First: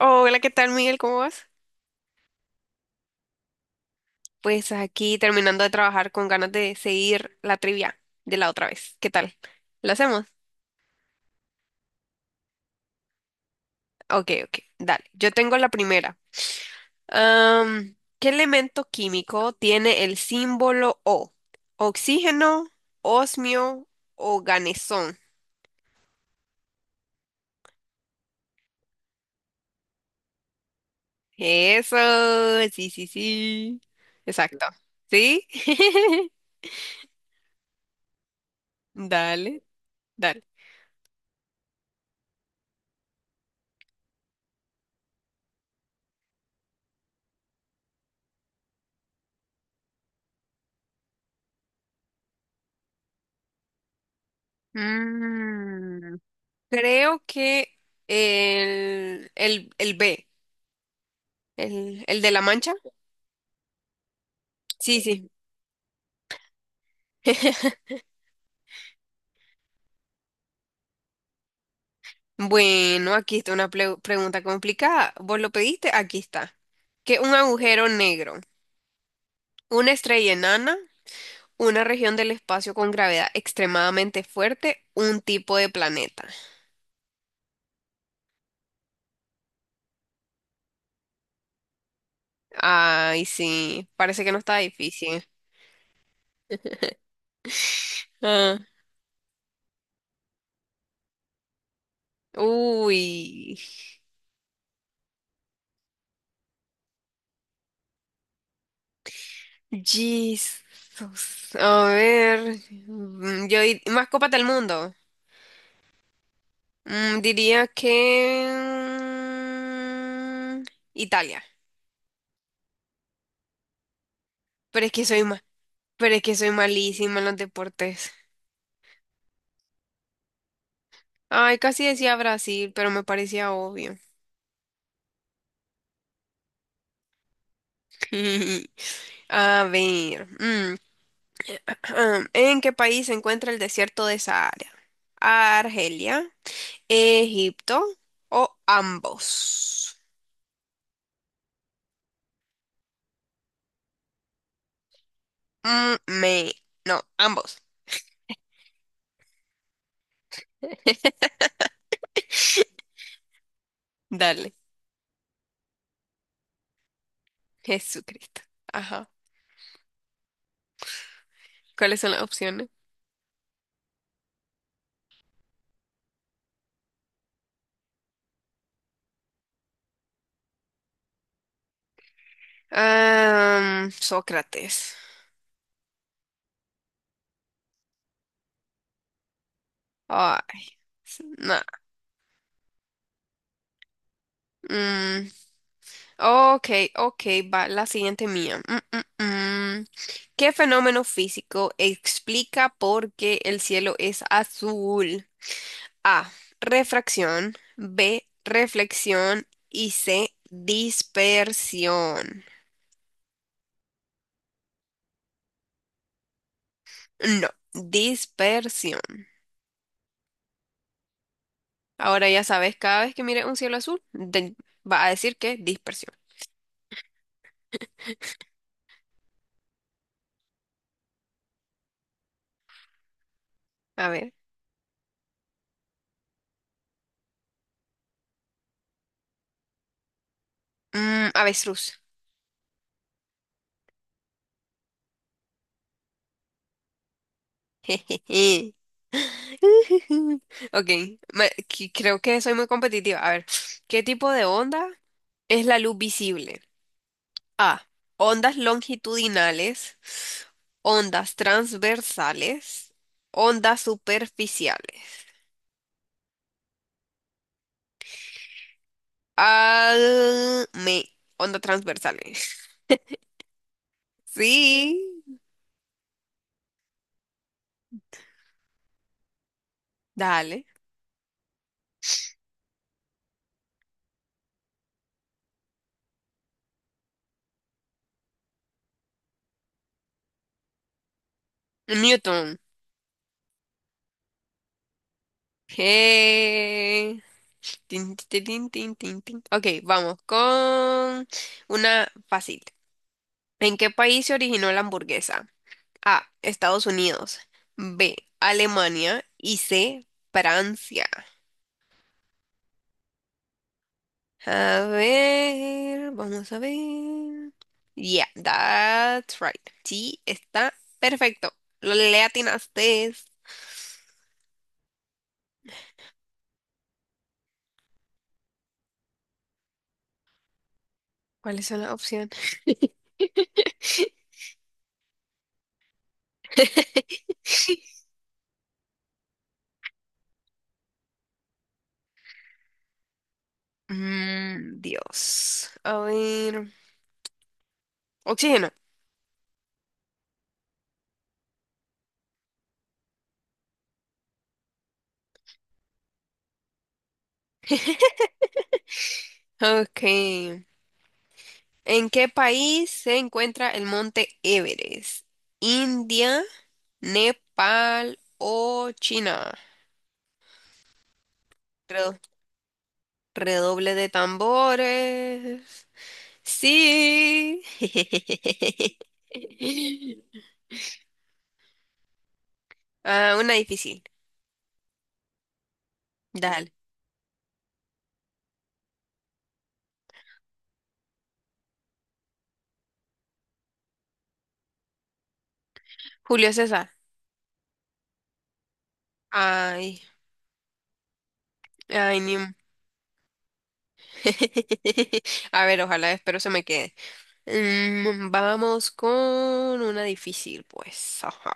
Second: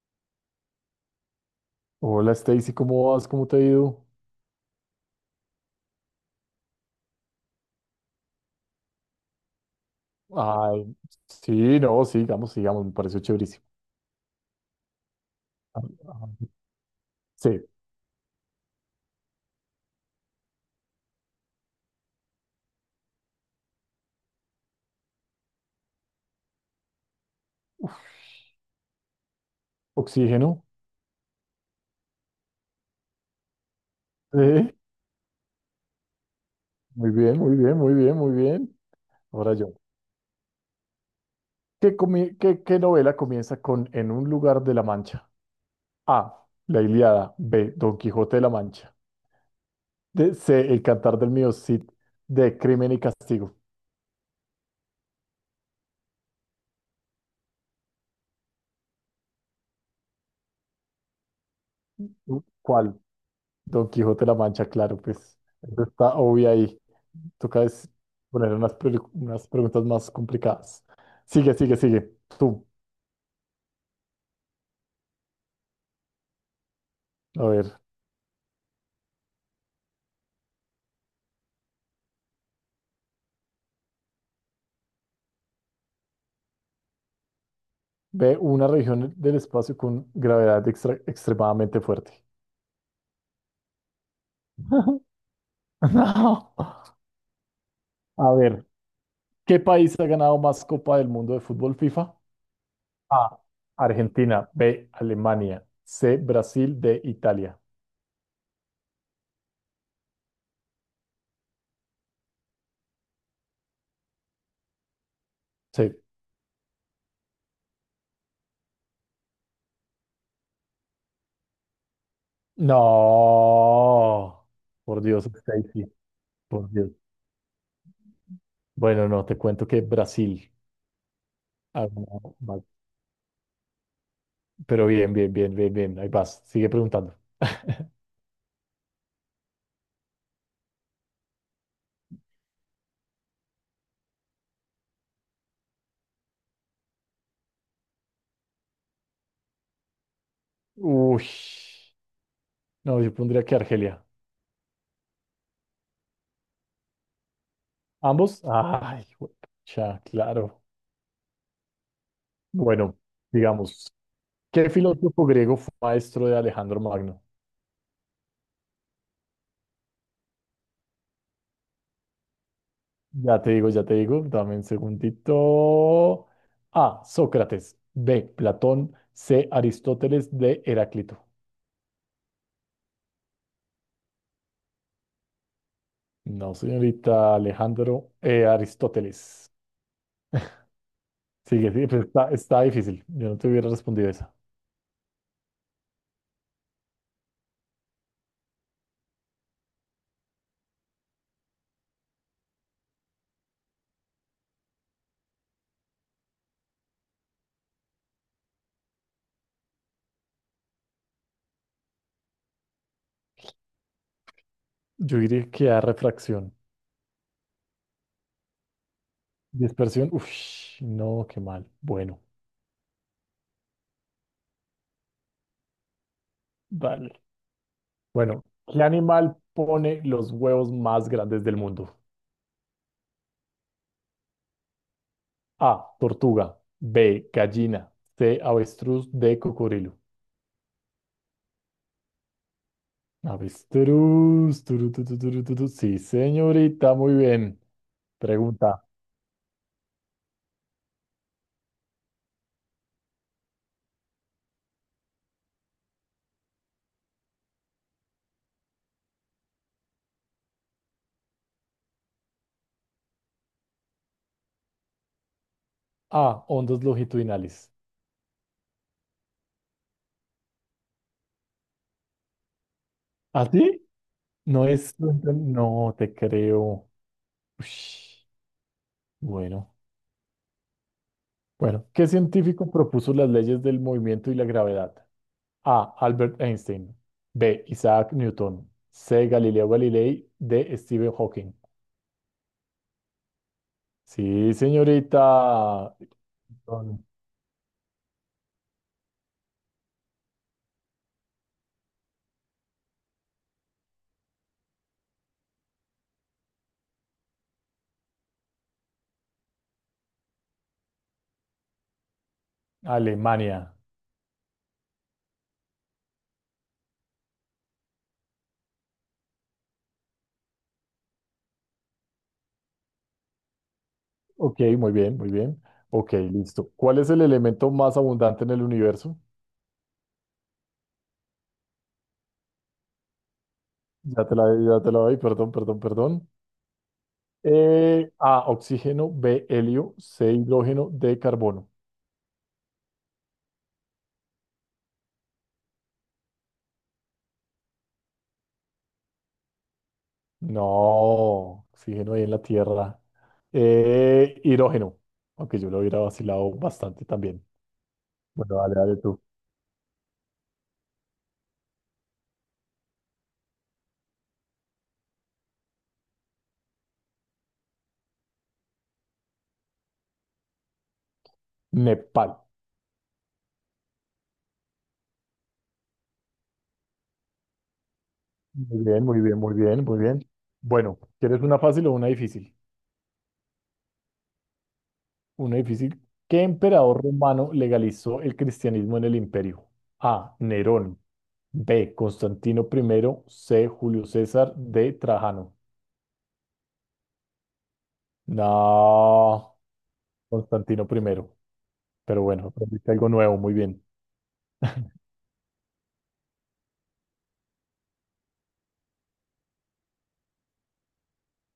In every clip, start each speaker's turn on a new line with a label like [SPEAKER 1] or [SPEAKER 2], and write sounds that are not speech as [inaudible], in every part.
[SPEAKER 1] Hola, ¿qué tal, Miguel? ¿Cómo vas?
[SPEAKER 2] Hola, Stacy, ¿cómo vas? ¿Cómo te ha ido?
[SPEAKER 1] Pues aquí terminando de trabajar con ganas de seguir la trivia de la otra vez. ¿Qué tal? ¿Lo hacemos?
[SPEAKER 2] Ay, sí, no, sigamos, sigamos, me pareció chéverísimo.
[SPEAKER 1] Ok, ok, dale. Yo tengo la
[SPEAKER 2] Ah,
[SPEAKER 1] primera.
[SPEAKER 2] ah, Sí,
[SPEAKER 1] ¿Qué elemento químico tiene el símbolo O? ¿Oxígeno, osmio o ganesón?
[SPEAKER 2] oxígeno.
[SPEAKER 1] Eso, sí, sí, sí. Exacto.
[SPEAKER 2] Sí,
[SPEAKER 1] ¿Sí? [laughs]
[SPEAKER 2] muy bien, muy bien, muy bien, muy bien. Ahora
[SPEAKER 1] Dale,
[SPEAKER 2] yo.
[SPEAKER 1] dale.
[SPEAKER 2] ¿Qué novela comienza con "En un lugar de la Mancha"? A. La Ilíada. B. Don Quijote de la Mancha. C. El Cantar del Mío Cid. D. Crimen y Castigo.
[SPEAKER 1] Mm, Creo que el B, el de la Mancha.
[SPEAKER 2] ¿Cuál? Don Quijote de la Mancha, claro,
[SPEAKER 1] Sí, sí.
[SPEAKER 2] pues, eso está obvio ahí. Toca
[SPEAKER 1] [laughs]
[SPEAKER 2] es poner unas preguntas más complicadas. Sigue, sigue, sigue. Tú,
[SPEAKER 1] Bueno, aquí está una pregunta complicada. ¿Vos lo pediste? Aquí está. Que un
[SPEAKER 2] a ver,
[SPEAKER 1] agujero negro, una estrella enana, una región del espacio con gravedad extremadamente fuerte, un tipo de planeta.
[SPEAKER 2] ve una región del espacio con gravedad extremadamente fuerte.
[SPEAKER 1] Ay, sí, parece que no está difícil.
[SPEAKER 2] [laughs] No. A
[SPEAKER 1] Ah,
[SPEAKER 2] ver, ¿qué país ha ganado más Copa del Mundo de fútbol FIFA? A.
[SPEAKER 1] uy,
[SPEAKER 2] Argentina. B. Alemania. C. Brasil. D. Italia.
[SPEAKER 1] Jesus. A ver, mascota del mundo.
[SPEAKER 2] Sí.
[SPEAKER 1] Diría que mm, Italia,
[SPEAKER 2] No.
[SPEAKER 1] pero es
[SPEAKER 2] Por
[SPEAKER 1] que soy
[SPEAKER 2] Dios, Stacy. Por Dios.
[SPEAKER 1] malísima en los deportes.
[SPEAKER 2] Bueno, no, te cuento que Brasil
[SPEAKER 1] Ay, casi
[SPEAKER 2] ha
[SPEAKER 1] decía
[SPEAKER 2] ganado más.
[SPEAKER 1] Brasil, pero me parecía obvio.
[SPEAKER 2] Pero bien, bien, bien, bien, bien. Ahí vas. Sigue preguntando.
[SPEAKER 1] [laughs] A ver, [clears throat] ¿en qué país se encuentra el desierto de Sahara? ¿Argelia, Egipto o ambos?
[SPEAKER 2] Uy. No, yo pondría que Argelia.
[SPEAKER 1] Mm, me, no, ambos.
[SPEAKER 2] ¿Ambos? Ay, ya, claro. Bueno, digamos,
[SPEAKER 1] Dale,
[SPEAKER 2] ¿qué filósofo griego fue maestro de Alejandro Magno?
[SPEAKER 1] Jesucristo. Ajá. ¿Cuáles son las opciones?
[SPEAKER 2] Ya te digo, ya te digo. Dame un segundito. A. Sócrates. B. Platón. C. Aristóteles. D. Heráclito.
[SPEAKER 1] Ah, Sócrates.
[SPEAKER 2] No, señorita, Alejandro. Aristóteles.
[SPEAKER 1] Ay, nah.
[SPEAKER 2] Sigue, sigue, pero está, está difícil. Yo no te hubiera respondido esa.
[SPEAKER 1] Mm, ok, ok, va la siguiente mía. Mm. ¿Qué fenómeno físico explica por qué el cielo es azul? A. Refracción. B. Reflexión. Y C. Dispersión.
[SPEAKER 2] Yo diría que A, refracción.
[SPEAKER 1] No, dispersión.
[SPEAKER 2] Dispersión. Uf, no, qué mal. Bueno,
[SPEAKER 1] Ahora ya sabes, cada vez que mires un cielo azul, va a decir que dispersión.
[SPEAKER 2] vale. Bueno, ¿qué animal pone los huevos más grandes del mundo?
[SPEAKER 1] A ver.
[SPEAKER 2] A, tortuga. B, gallina. C, avestruz. D, cocodrilo.
[SPEAKER 1] Avestruz.
[SPEAKER 2] Avestruz. Turu, tu, turu, tu, tu. Sí, señorita, muy bien.
[SPEAKER 1] [laughs] [laughs]
[SPEAKER 2] Pregunta.
[SPEAKER 1] Ok, creo que soy muy competitiva. A ver, ¿qué tipo de onda es la luz visible? A. Ondas longitudinales, ondas transversales, ondas superficiales.
[SPEAKER 2] A, ondas longitudinales.
[SPEAKER 1] Ah, me, Ondas transversales. [laughs]
[SPEAKER 2] ¿Así? No es...
[SPEAKER 1] Sí,
[SPEAKER 2] No te creo. Ush, bueno.
[SPEAKER 1] dale.
[SPEAKER 2] Bueno, ¿qué científico propuso las leyes del movimiento y la gravedad? A. Albert Einstein. B. Isaac Newton. C. Galileo Galilei. D. Stephen Hawking.
[SPEAKER 1] Newton.
[SPEAKER 2] Sí, señorita. Son
[SPEAKER 1] Eh, Tin, tin, tin, tin, tin, tin. Ok, vamos con una fácil. ¿En qué país se originó la hamburguesa? A. Estados Unidos. B. Alemania. Y C. Francia.
[SPEAKER 2] Alemania.
[SPEAKER 1] A ver, vamos a ver. Yeah, that's right. Sí, está perfecto. Lo le atinaste.
[SPEAKER 2] Ok, muy bien, muy bien. Ok, listo. ¿Cuál es el elemento más abundante en el universo?
[SPEAKER 1] ¿Cuáles son las opciones?
[SPEAKER 2] Ya te la doy, perdón, perdón, perdón.
[SPEAKER 1] [laughs]
[SPEAKER 2] A. Oxígeno. B. Helio. C. Hidrógeno. D. Carbono.
[SPEAKER 1] Dios. A ver. Oxígeno.
[SPEAKER 2] No, oxígeno ahí en la Tierra. Hidrógeno. Aunque yo lo hubiera vacilado bastante también. Bueno, dale, dale tú.
[SPEAKER 1] Ok. ¿En qué país se encuentra el monte Everest? ¿India, Nepal o China? Redo-
[SPEAKER 2] Nepal.
[SPEAKER 1] Redoble de tambores. Sí.
[SPEAKER 2] Muy bien, muy bien, muy bien, muy bien.
[SPEAKER 1] [laughs]
[SPEAKER 2] Bueno, ¿quieres una fácil o una difícil?
[SPEAKER 1] Ah, una difícil.
[SPEAKER 2] Una difícil. ¿Qué
[SPEAKER 1] Dale.
[SPEAKER 2] emperador romano legalizó el cristianismo en el imperio? A. Nerón. B. Constantino primero. C. Julio César. D. Trajano.
[SPEAKER 1] Julio César.
[SPEAKER 2] No,
[SPEAKER 1] Ay,
[SPEAKER 2] Constantino primero.
[SPEAKER 1] ay,
[SPEAKER 2] Pero
[SPEAKER 1] ni...
[SPEAKER 2] bueno,
[SPEAKER 1] un-
[SPEAKER 2] aprendiste algo nuevo, muy bien.
[SPEAKER 1] [laughs] A ver, ojalá, espero se me quede. Vamos con una difícil, pues. Ajá.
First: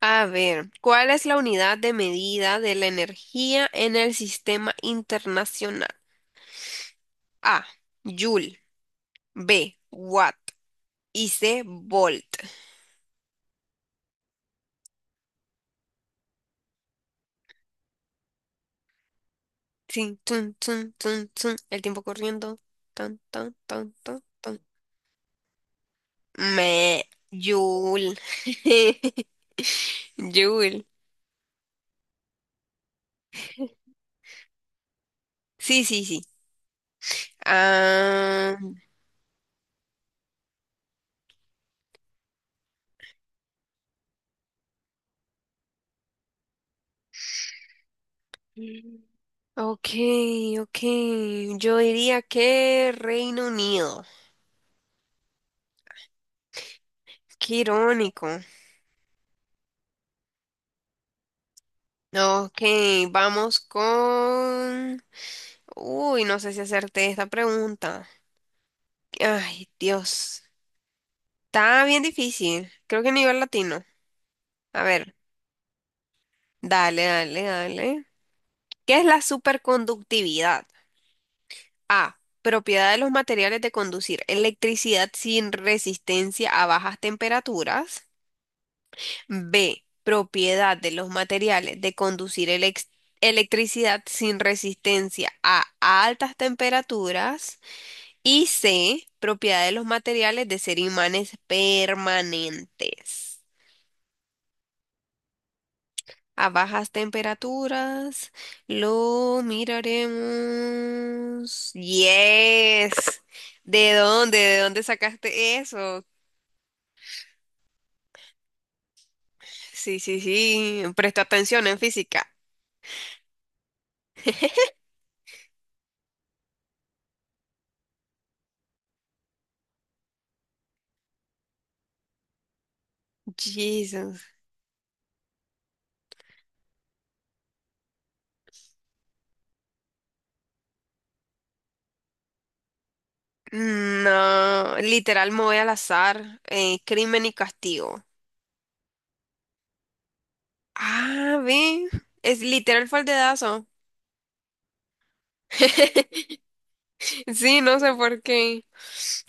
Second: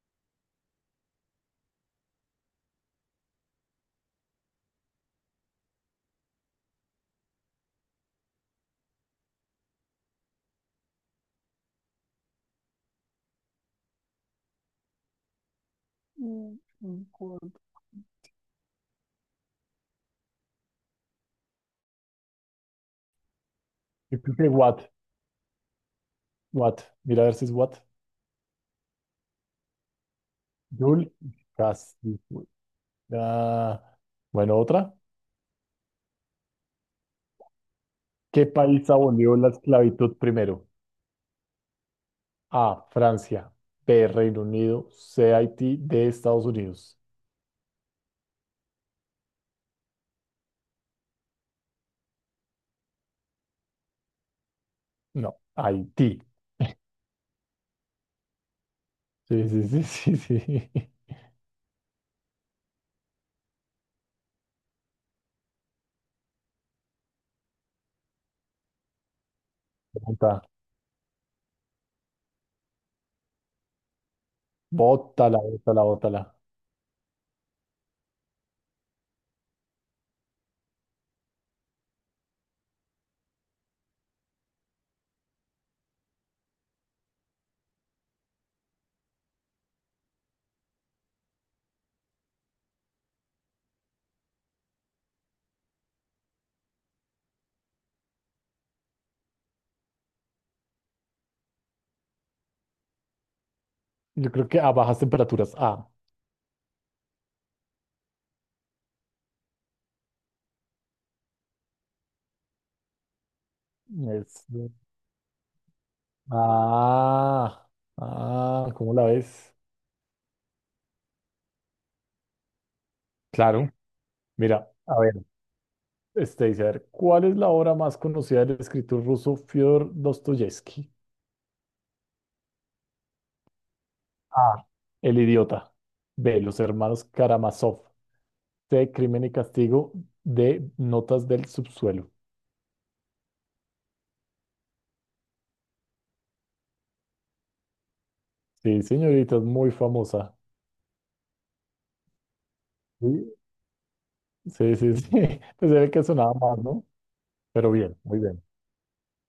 [SPEAKER 1] A ver, ¿cuál es la unidad de medida de la energía en el sistema internacional? A, Joule, B, Watt y C, Volt. Tin, tun, tun, tun, tun. El tiempo corriendo. Tan, tan, tan,
[SPEAKER 2] Yo
[SPEAKER 1] tan,
[SPEAKER 2] creo que
[SPEAKER 1] tan.
[SPEAKER 2] Watt, Watt.
[SPEAKER 1] Me,
[SPEAKER 2] Mira a ver si es Watt.
[SPEAKER 1] Joule. [laughs] Joule.
[SPEAKER 2] Jul, casi fue. Ah, bueno, otra.
[SPEAKER 1] Sí, sí, sí.
[SPEAKER 2] ¿Qué
[SPEAKER 1] Ah,
[SPEAKER 2] país abolió la esclavitud primero? A. Francia. B. Reino Unido. C. Haití. D. Estados Unidos.
[SPEAKER 1] ok, ok, yo diría que Reino Unido.
[SPEAKER 2] No, Haití.
[SPEAKER 1] Qué irónico.
[SPEAKER 2] Sí, sí, sí, [laughs] sí, sí.
[SPEAKER 1] Ok, vamos con... Uy, no sé si hacerte esta pregunta. Ay,
[SPEAKER 2] Bota,
[SPEAKER 1] Dios. Está bien difícil. Creo que nivel latino. A ver,
[SPEAKER 2] bótala, bótala, bótala.
[SPEAKER 1] dale, dale, dale. ¿Qué es la superconductividad? A. Propiedad de los materiales de conducir electricidad sin resistencia a bajas temperaturas. B. Propiedad de los materiales de conducir electricidad sin resistencia a altas temperaturas. Y C, propiedad de los materiales de ser imanes permanentes.
[SPEAKER 2] Yo creo que a bajas temperaturas. Ah,
[SPEAKER 1] A bajas temperaturas lo miraremos. Yes. ¿De dónde?
[SPEAKER 2] es.
[SPEAKER 1] ¿De dónde sacaste eso?
[SPEAKER 2] Ah, ¿Cómo la ves?
[SPEAKER 1] Sí, sí, sí. Presta atención en física.
[SPEAKER 2] Claro. Mira, a ver, este dice, a ver, ¿cuál es la obra más conocida del escritor ruso Fyodor Dostoyevsky?
[SPEAKER 1] Jesus.
[SPEAKER 2] A. El idiota. B. Los hermanos Karamazov. C. Crimen y castigo. D. Notas del subsuelo.
[SPEAKER 1] No, literal me voy al azar. Crimen y Castigo.
[SPEAKER 2] Sí, señorita, es muy famosa.
[SPEAKER 1] Ah, ve. Es literal fue el
[SPEAKER 2] Sí,
[SPEAKER 1] dedazo.
[SPEAKER 2] sí, sí, sí. [laughs] Pues era el que sonaba
[SPEAKER 1] [laughs]
[SPEAKER 2] más, ¿no?
[SPEAKER 1] Sí,
[SPEAKER 2] Pero
[SPEAKER 1] no sé
[SPEAKER 2] bien, muy
[SPEAKER 1] por
[SPEAKER 2] bien.
[SPEAKER 1] qué.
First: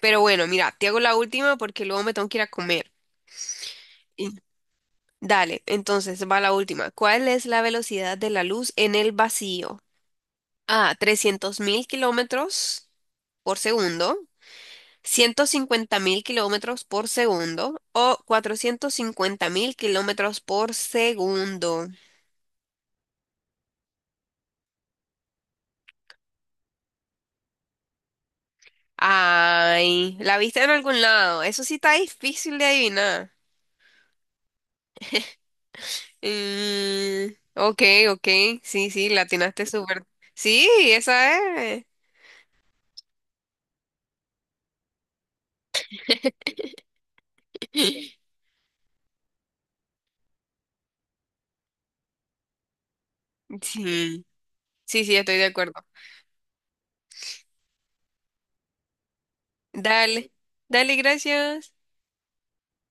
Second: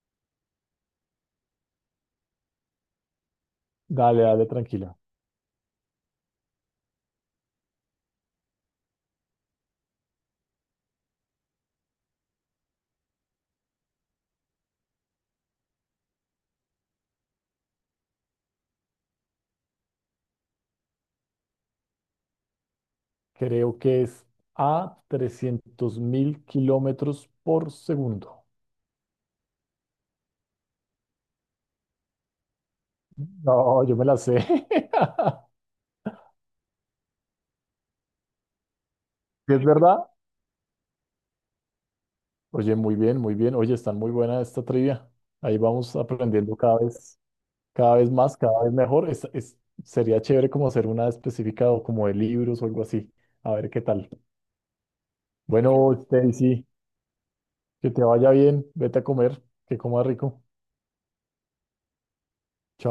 [SPEAKER 1] Pero bueno, mira, te hago la última porque luego me tengo que ir a comer.
[SPEAKER 2] Dale,
[SPEAKER 1] Y-
[SPEAKER 2] dale, tranquila.
[SPEAKER 1] Dale, entonces va la última. ¿Cuál es la velocidad de la luz en el vacío? A, 300.000 kilómetros por segundo, 150.000 kilómetros por segundo o 450.000 kilómetros por segundo.
[SPEAKER 2] Creo que es a 300.000 km por segundo.
[SPEAKER 1] Ay, la viste en algún lado. Eso sí está difícil de adivinar.
[SPEAKER 2] No, yo me la sé. [laughs]
[SPEAKER 1] Mm, ok, ok, sí, sí, la
[SPEAKER 2] ¿Sí? ¿Es
[SPEAKER 1] atinaste súper.
[SPEAKER 2] verdad?
[SPEAKER 1] Sí, esa es.
[SPEAKER 2] Oye, muy bien, muy bien. Oye, están muy buena esta trivia. Ahí vamos aprendiendo cada vez. Cada vez
[SPEAKER 1] [laughs]
[SPEAKER 2] más, cada vez mejor. Sería chévere como hacer una específica o como de libros o algo así. A ver qué tal.
[SPEAKER 1] Sí, sí, sí, estoy de acuerdo.
[SPEAKER 2] Bueno, Stacy, que te vaya bien. Vete a comer, que comas
[SPEAKER 1] Dale,
[SPEAKER 2] rico.
[SPEAKER 1] dale, gracias.